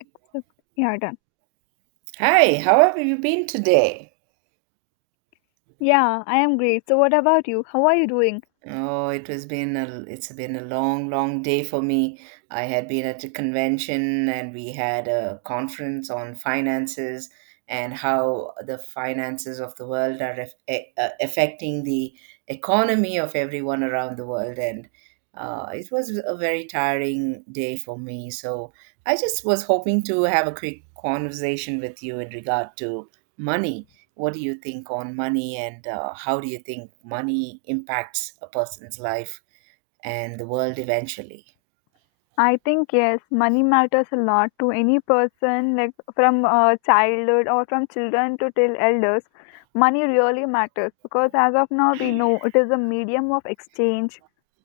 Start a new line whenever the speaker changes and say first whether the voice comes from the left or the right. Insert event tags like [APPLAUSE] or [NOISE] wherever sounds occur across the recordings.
left: Except, yeah, done.
right: Hi, how have you been today?
left: Yeah, I am great. So, what about you? How are you doing?
right: Oh, it has been a it's been a long, long day for me. I had been at a convention and we had a conference on finances and how the finances of the world are affecting the economy of everyone around the world. And it was a very tiring day for me. So I just was hoping to have a quick conversation with you in regard to money. What do you think on money and how do you think money impacts a person's life and the world eventually?
left: I think yes, money matters a lot to any person, like from childhood or from children to till elders. Money really matters because as of now we know it is a medium of exchange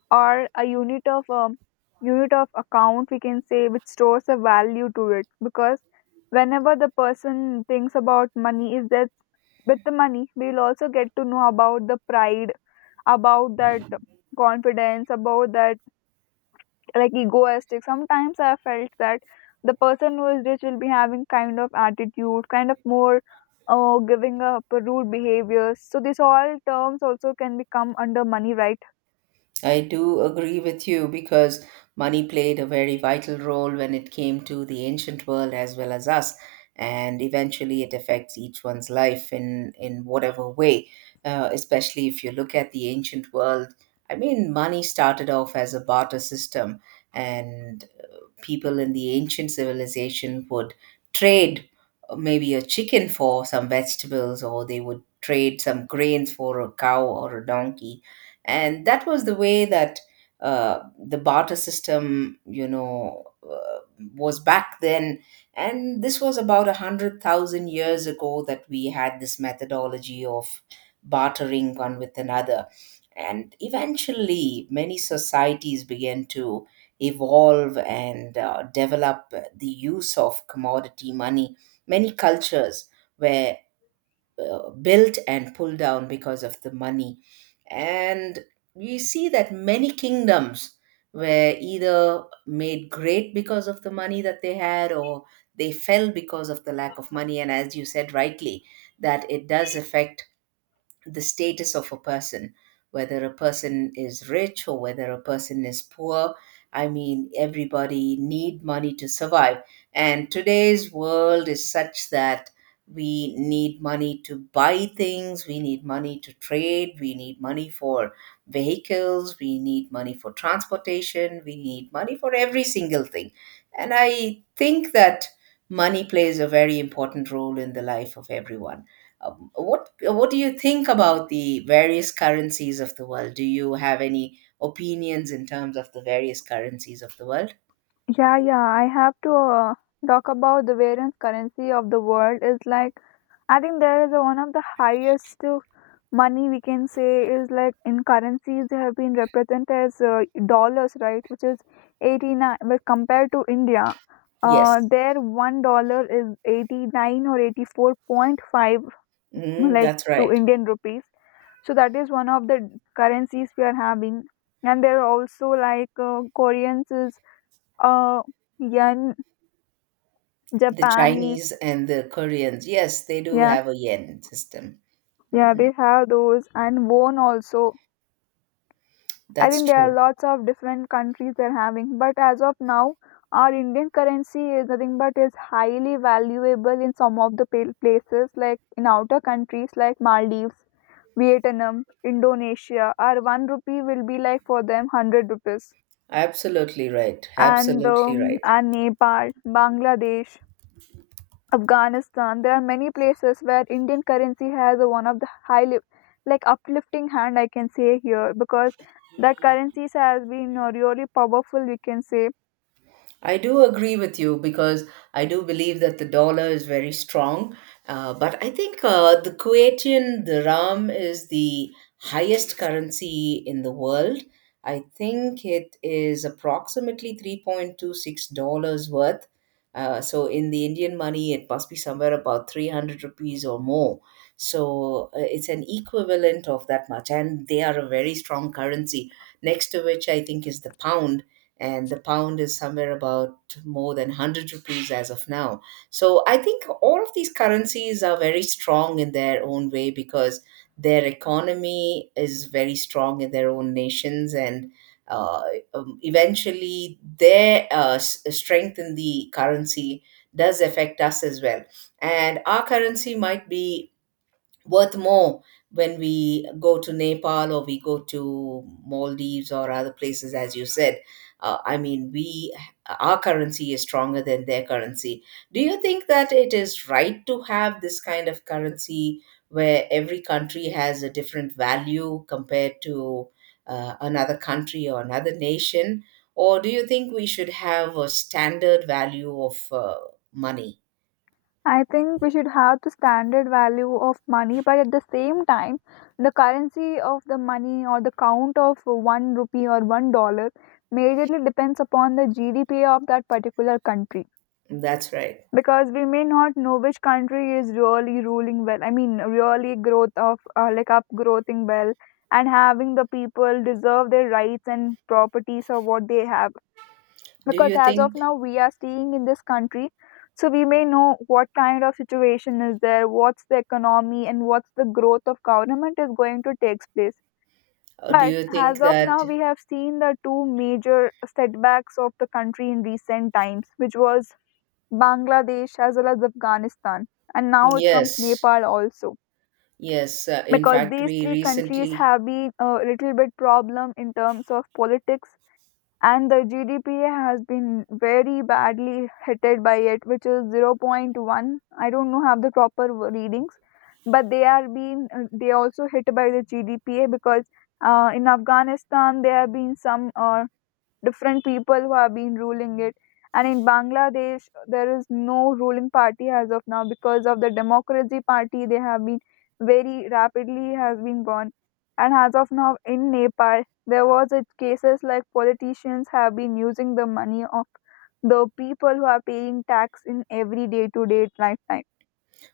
left: or a unit of account we can say, which stores a value to it because whenever the person thinks about money is that with the money we will also get to know about the pride, about that confidence, about that like egoistic. Sometimes I felt that the person who is rich will be having kind of attitude, kind of more giving up rude behaviors. So these all terms also can become under money, right?
right: I do agree with you because money played a very vital role when it came to the ancient world as well as us. And eventually it affects each one's life in whatever way. Especially if you look at the ancient world, I mean, money started off as a barter system. And people in the ancient civilization would trade maybe a chicken for some vegetables, or they would trade some grains for a cow or a donkey. And that was the way that the barter system, you know, was back then. And this was about 100,000 years ago that we had this methodology of bartering one with another. And eventually, many societies began to evolve and develop the use of commodity money. Many cultures were built and pulled down because of the money. And we see that many kingdoms were either made great because of the money that they had or they fell because of the lack of money. And as you said rightly, that it does affect the status of a person, whether a person is rich or whether a person is poor. I mean, everybody need money to survive. And today's world is such that we need money to buy things, we need money to trade, we need money for vehicles, we need money for transportation, we need money for every single thing. And I think that money plays a very important role in the life of everyone. What do you think about the various currencies of the world? Do you have any opinions in terms of the various currencies of the world?
left: Yeah, yeah. I have to talk about the variance currency of the world. Is like I think there is one of the highest money we can say is like in currencies they have been represented as dollars, right, which is 89, but compared to india
right: Yes,
left: their $1 is 89 or 84.5
right: mm,
left: like
right: that's
left: to
right: right.
left: indian rupees. So that is one of the currencies we are having, and there are also like koreans is uh yen,
right: The
left: japanese.
right: Chinese and the Koreans, yes, they do
left: Yeah,
right: have a yen system.
left: yeah, they
right: Mm,
left: have those and won also. I
right: that's
left: think there are
right: true.
left: lots of different countries they're having, but as of now, our Indian currency is nothing but is highly valuable in some of the places like in outer countries like Maldives, Vietnam, Indonesia. Our one rupee will be like for them 100 rupees,
right: Absolutely right. Absolutely right.
left: and Nepal, Bangladesh, Afghanistan. There are many places where Indian currency has a, one of the high, like uplifting hand I can say here because that currencies has been really powerful. We can say.
right: I do agree with you because I do believe that the dollar is very strong. But I think the Kuwaitian dirham is the highest currency in the world. I think it is approximately $3.26 worth. So in the Indian money, it must be somewhere about 300 rupees or more. So it's an equivalent of that much. And they are a very strong currency, next to which I think is the pound, and the pound is somewhere about more than 100 rupees as of now. So I think all of these currencies are very strong in their own way because their economy is very strong in their own nations, and uh, eventually their strength in the currency does affect us as well, and our currency might be worth more when we go to Nepal or we go to Maldives or other places, as you said. I mean, we our currency is stronger than their currency. Do you think that it is right to have this kind of currency where every country has a different value compared to another country or another nation? Or do you think we should have a standard value of money?
left: I think we should have the standard value of money, but at the same time, the currency of the money or the count of one rupee or $1 majorly depends upon the GDP of that particular country.
right: That's right.
left: Because we may not know which country is really ruling well. I mean, really growth of like upgrowing well and having the people deserve their rights and properties of what they have,
right: Do you
left: because as of
right: think,
left: now we are staying in this country, so we may know what kind of situation is there, what's the economy and what's the growth of government is going to take place.
right: or do
left: But
right: you think
left: as of
right: that…
left: now we have seen the two major setbacks of the country in recent times, which was Bangladesh as well as Afghanistan, and now it comes
right: Yes,
left: Nepal also,
right: yes. In
left: because
right: fact,
left: these
right: we
left: three countries
right: recently…
left: have been a little bit problem in terms of politics and the GDP has been very badly hitted by it, which is 0. 0.1. I don't know have the proper readings, but they are being they also hit by the GDP, because in Afghanistan there have been some different people who have been ruling it. And in Bangladesh, there is no ruling party as of now because of the Democracy Party. They have been very rapidly has been gone. And as of now, in Nepal, there was a cases like politicians have been using the money of the people who are paying tax in every day to day lifetime.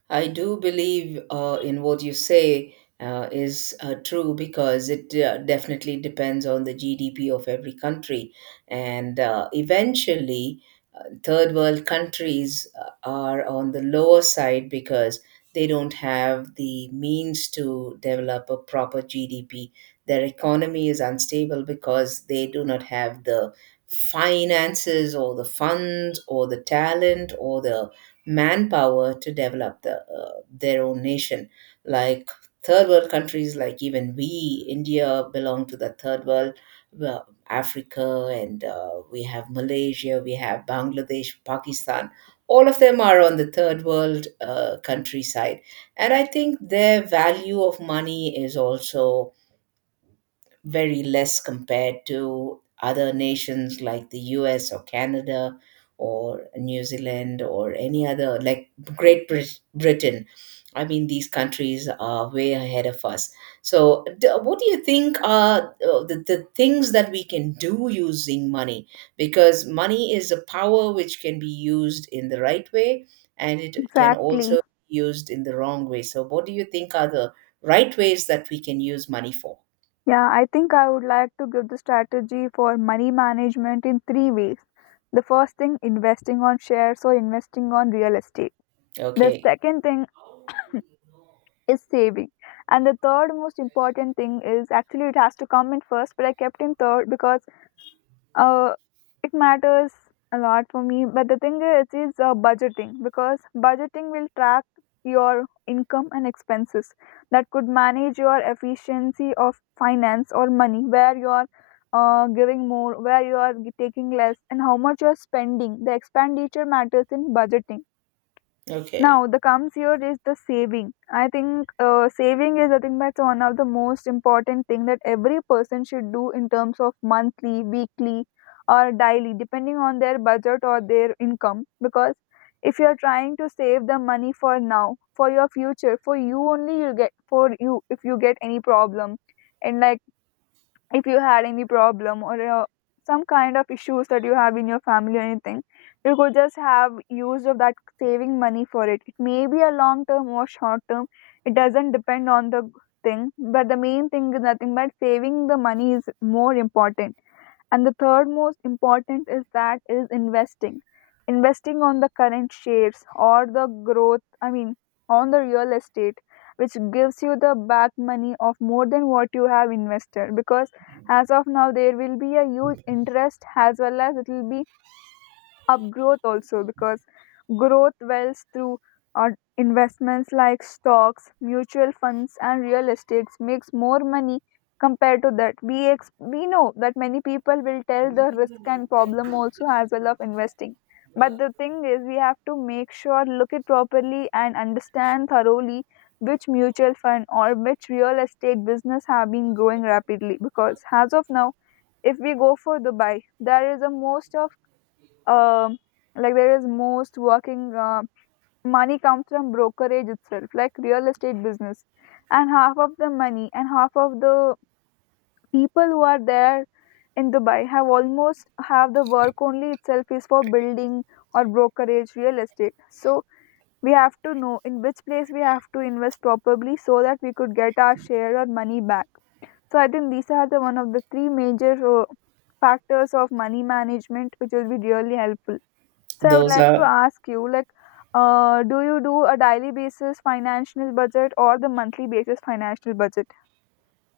right: I do believe in what you say is true, because it definitely depends on the GDP of every country. And eventually, third world countries are on the lower side because they don't have the means to develop a proper GDP. Their economy is unstable because they do not have the finances or the funds or the talent or the manpower to develop their own nation. Like third world countries, like even we, India, belong to the third world. Well, Africa, and we have Malaysia, we have Bangladesh, Pakistan. All of them are on the third world countryside. And I think their value of money is also very less compared to other nations like the US or Canada or New Zealand or any other, like Britain. I mean, these countries are way ahead of us. So, what do you think are the things that we can do using money? Because money is a power which can be used in the right way and it can
left: Exactly.
right: also be used in the wrong way. So, what do you think are the right ways that we can use money for?
left: Yeah, I think I would like to give the strategy for money management in three ways. The first thing, investing on shares or investing on real estate. The
right: Okay.
left: second thing is saving. And the third most important thing is actually it has to come in first, but I kept in third because uh, it matters a lot for me, but the thing is budgeting, because budgeting will track your income and expenses that could manage your efficiency of finance or money, where you are giving more, where you are taking less, and how much you are spending. The expenditure matters in budgeting.
right: Okay.
left: Now, the comes here is the saving. I think saving is I think that's one of the most important thing that every person should do in terms of monthly, weekly, or daily, depending on their budget or their income. Because if you are trying to save the money for now, for your future, for you only, you get for you if you get any problem, and like if you had any problem or some kind of issues that you have in your family or anything, you could just have use of that saving money for it. It may be a long term or short term. It doesn't depend on the thing, but the main thing is nothing but saving the money is more important. And the third most important is that is investing, investing on the current shares or the growth. I mean, on the real estate, which gives you the back money of more than what you have invested, because as of now there will be a huge interest as well as it will be upgrowth also, because growth wells through uh, investments like stocks, mutual funds and real estates makes more money compared to that. We we know that many people will tell the risk and problem also as well of investing, but the thing is we have to make sure look it properly and understand thoroughly which mutual fund or which real estate business have been growing rapidly, because as of now if we go for dubai, there is a most of um, like there is most working money comes from brokerage itself like real estate business, and half of the money and half of the people who are there in dubai have almost have the work only itself is for building or brokerage real estate. So we have to know in which place we have to invest properly so that we could get our share or money back. So I think these are the one of the three major uh, factors of money management which will be really helpful. So I would
right: Those
left: like to
right: are…
left: ask you, like, do you do a daily basis financial budget or the monthly basis financial budget?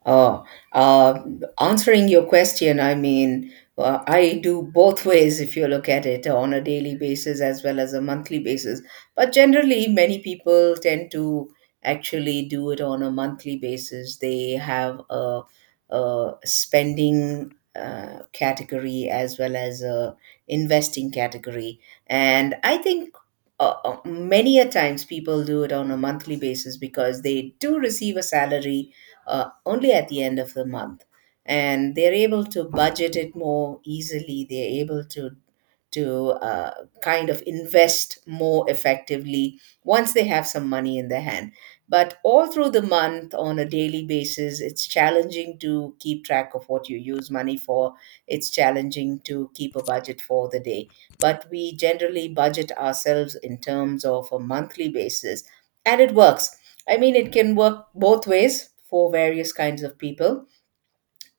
right: Oh, uh, answering your question, I mean, I do both [LAUGHS] ways if you look at it on a daily basis as well as a monthly basis. But generally, many people tend to actually do it on a monthly basis. They have a spending category as well as a investing category, and I think. Many a times people do it on a monthly basis because they do receive a salary only at the end of the month, and they're able to budget it more easily, they're able to to uh, kind of invest more effectively once they have some money in their hand. But all through the month, on a daily basis, it's challenging to keep track of what you use money for. It's challenging to keep a budget for the day. But we generally budget ourselves in terms of a monthly basis. And it works. I mean, it can work both ways for various kinds of people.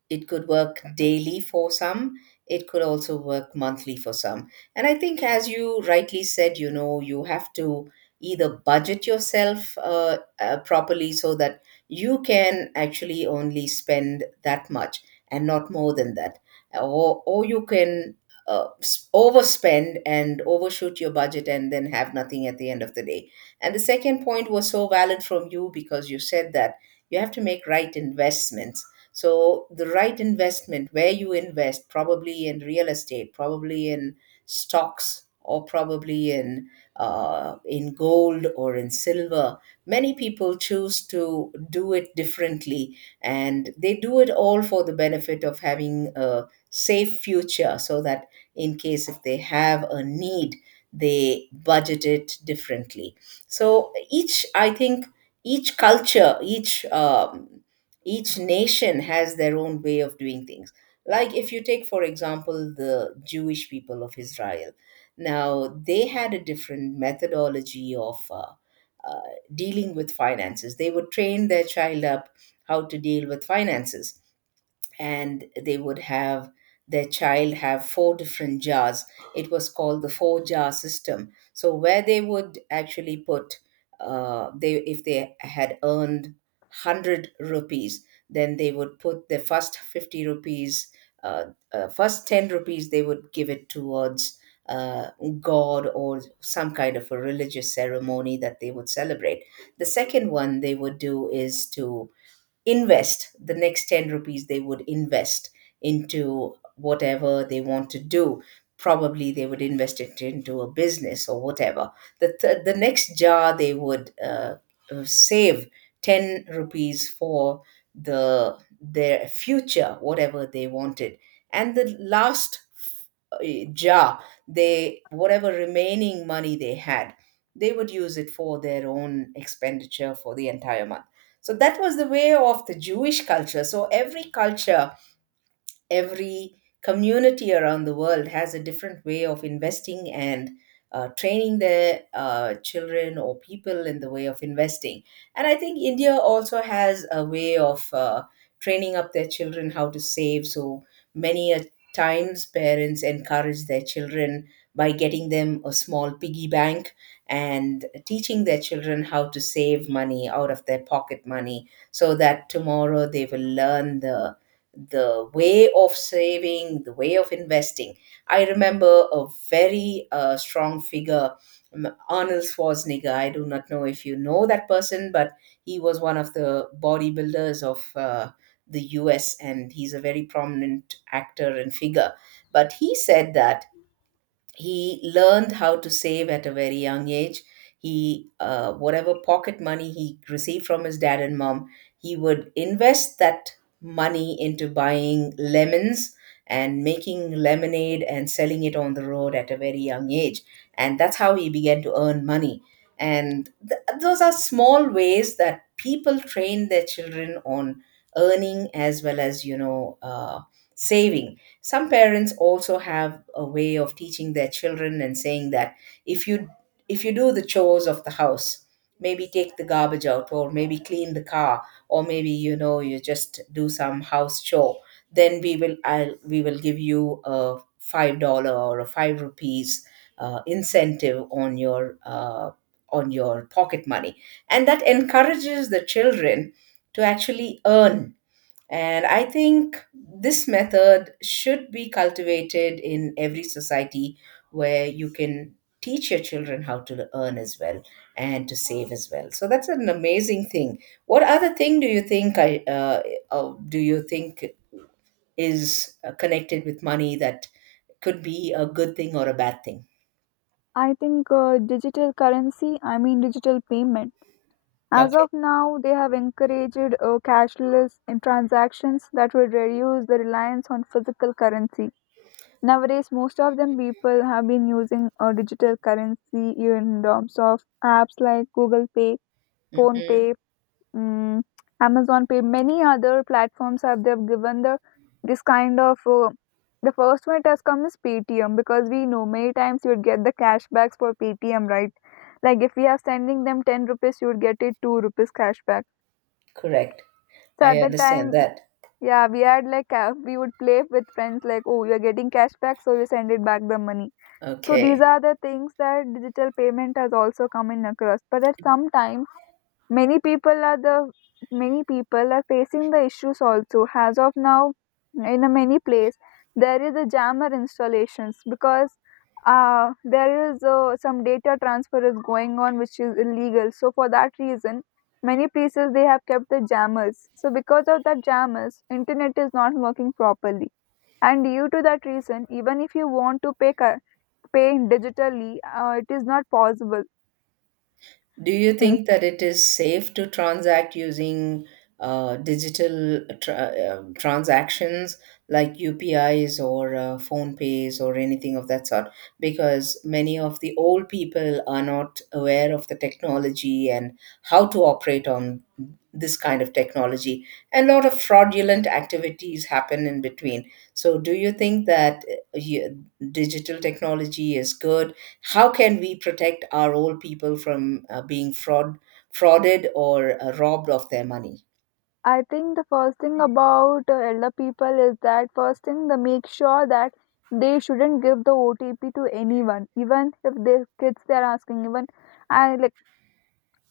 right: It could work daily for some, it could also work monthly for some. And I think, as you rightly said, you know, you have to either budget yourself properly so that you can actually only spend that much and not more than that, or you can overspend and overshoot your budget and then have nothing at the end of the day. And the second point was so valid from you, because you said that you have to make right investments. So the right investment, where you invest, probably in real estate, probably in stocks, or probably in gold or in silver. Many people choose to do it differently, and they do it all for the benefit of having a safe future, so that in case if they have a need, they budget it differently. So each, I think, each culture, each nation has their own way of doing things. Like if you take, for example, the Jewish people of Israel, now they had a different methodology of uh, dealing with finances. They would train their child up how to deal with finances, and they would have their child have 4 different jars. It was called the 4 jar system, so where they would actually put they, if they had earned 100 rupees, then they would put the first 50 rupees uh, uh, first 10 rupees they would give it towards uh, god or some kind of a religious ceremony that they would celebrate. The second one they would do is to invest the next 10 rupees, they would invest into whatever they want to do, probably they would invest it into a business or whatever. The next jar, they would save 10 rupees for their future, whatever they wanted. And the last jar, they whatever remaining money they had, they would use it for their own expenditure for the entire month. So that was the way of the Jewish culture. So every culture, every community around the world has a different way of investing and training their children or people in the way of investing. And I think India also has a way of training up their children how to save. So many a times parents encourage their children by getting them a small piggy bank and teaching their children how to save money out of their pocket money, so that tomorrow they will learn the way of saving, the way of investing. I remember a very strong figure, Arnold Schwarzenegger. I do not know if you know that person, but he was one of the bodybuilders of the US, and he's a very prominent actor and figure. But he said that he learned how to save at a very young age. He whatever pocket money he received from his dad and mom, he would invest that money into buying lemons and making lemonade and selling it on the road at a very young age, and that's how he began to earn money. And those are small ways that people train their children on earning as well as saving. Some parents also have a way of teaching their children and saying that if you if you do the chores of the house, maybe take the garbage out or maybe clean the car or maybe you just do some house chore, then we will give you a $5 or a five rupees incentive on your on your pocket money, and that encourages the children to actually earn. And I think this method should be cultivated in every society where you can teach your children how to earn as well and to save as well. So that's an amazing thing. What other thing do you think I do you think is connected with money that could be a good thing or a bad thing?
left: I think digital currency, I mean digital payment. As
right: Okay.
left: of now, they have encouraged cashless in transactions that would reduce the reliance on physical currency. Nowadays, most of them people have been using digital currency in terms of apps like Google Pay, Phone
right: Hmm.
left: Pay. Mm, Amazon Pay, many other platforms have they've given the this kind of the first one it has come is Paytm, because we know many times you would get the cashbacks for Paytm, right? Like if we are sending them 10 rupees, you would get it 2 rupees cashback.
right: Correct.
left: So
right: I
left: at that
right: understand
left: time,
right: that.
left: yeah, we had like we would play with friends like, oh, you're getting cashback, so you send it back the money. So these
right: Okay.
left: are the things that digital payment has also come in across. But at some time many people are the many people are facing the issues also. As of now, in a many place there is a jammer installations, because there is some data transfer is going on which is illegal. So for that reason, many places they have kept the jammers. So because of that jammers, internet is not working properly. And due to that reason, even if you want to pay pay digitally, it is not possible.
right: Do you
left: Hmm.
right: think that it is safe to transact using transactions like UPIs or phone pays or anything of that sort? Because many of the old people are not aware of the technology and how to operate on this kind of technology. And a lot of fraudulent activities happen in between. So, do you think that digital technology is good? How can we protect our old people from being frauded or robbed of their money?
left: I think the first thing about elder people is that first thing they make sure that they shouldn't give the OTP to anyone, even if their kids they are asking, even and like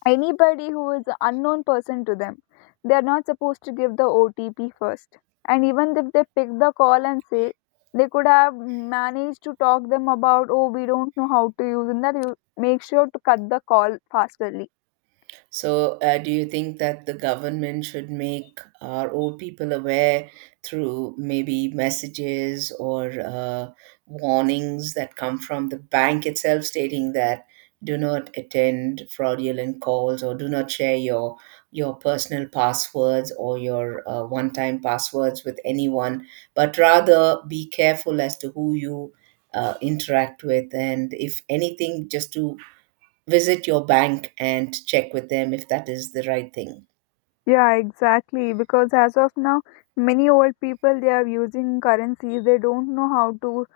left: anybody who is an unknown person to them, they are not supposed to give the OTP first. And even if they pick the call and say, they could have managed to talk them about, oh, we don't know how to use, and that you make sure to cut the call fasterly.
right: So, do you think that the government should make our old people aware through maybe messages or warnings that come from the bank itself stating that do not attend fraudulent calls or do not share your personal passwords or your one time passwords with anyone, but rather be careful as to who you interact with, and if anything, just to visit your bank and check with them if that is the right thing.
left: Yeah, exactly. Because as of now, many old people they are using currencies. They don't know how to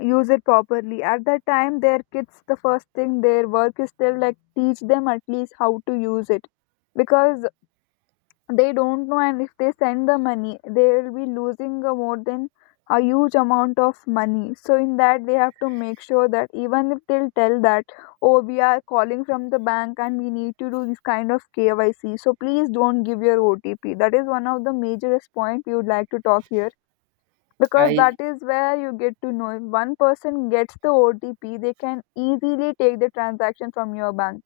left: use it properly. At that time, their kids, the first thing their work is still like teach them at least how to use it, because they don't know, and if they send the money they will be losing more than a huge amount of money. So in that they have to make sure that even if they'll tell that, oh, we are calling from the bank and we need to do this kind of KYC, so please don't give your OTP. That is one of the majorest point we would like to talk here, because that
right: I
left: is where you get to know if one person gets the OTP, they can easily take the transaction from your bank.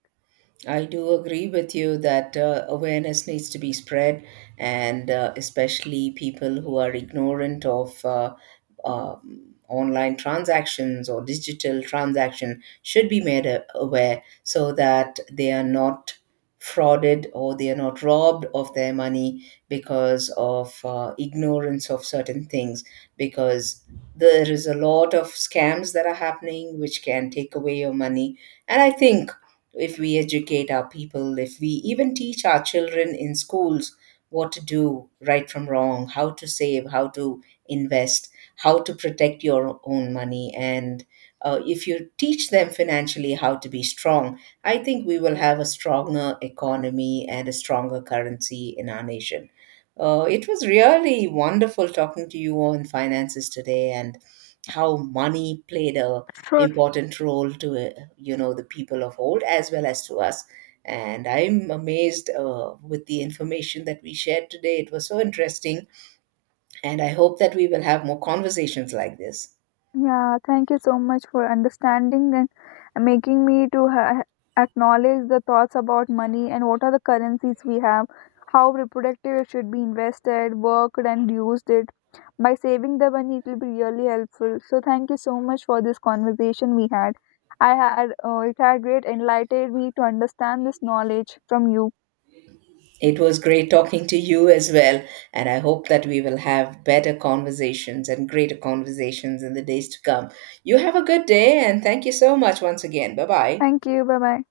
right: I do agree with you that awareness needs to be spread, and especially people who are ignorant of online transactions or digital transaction should be made aware so that they are not frauded or they are not robbed of their money because of ignorance of certain things. Because there is a lot of scams that are happening which can take away your money, and I think if we educate our people, if we even teach our children in schools what to do right from wrong, how to save, how to invest, how to protect your own money, and if you teach them financially how to be strong, I think we will have a stronger economy and a stronger currency in our nation. It was really wonderful talking to you on finances today, and how money played a
left: So
right: important role to you know the people of old as well as to us, and I'm amazed with the information that we shared today. It was so interesting, and I hope that we will have more conversations like this.
left: yeah, thank you so much for understanding and making me to acknowledge the thoughts about money and what are the currencies we have, how reproductive it should be invested, worked, and used it. By saving the money, it will be really helpful. So thank you so much for this conversation we had. I had it had great enlightened me to understand this knowledge from you.
right: It was great talking to you as well, and I hope that we will have better conversations and greater conversations in the days to come. You have a good day, and thank you so much once again. Bye bye.
left: Thank you. Bye bye.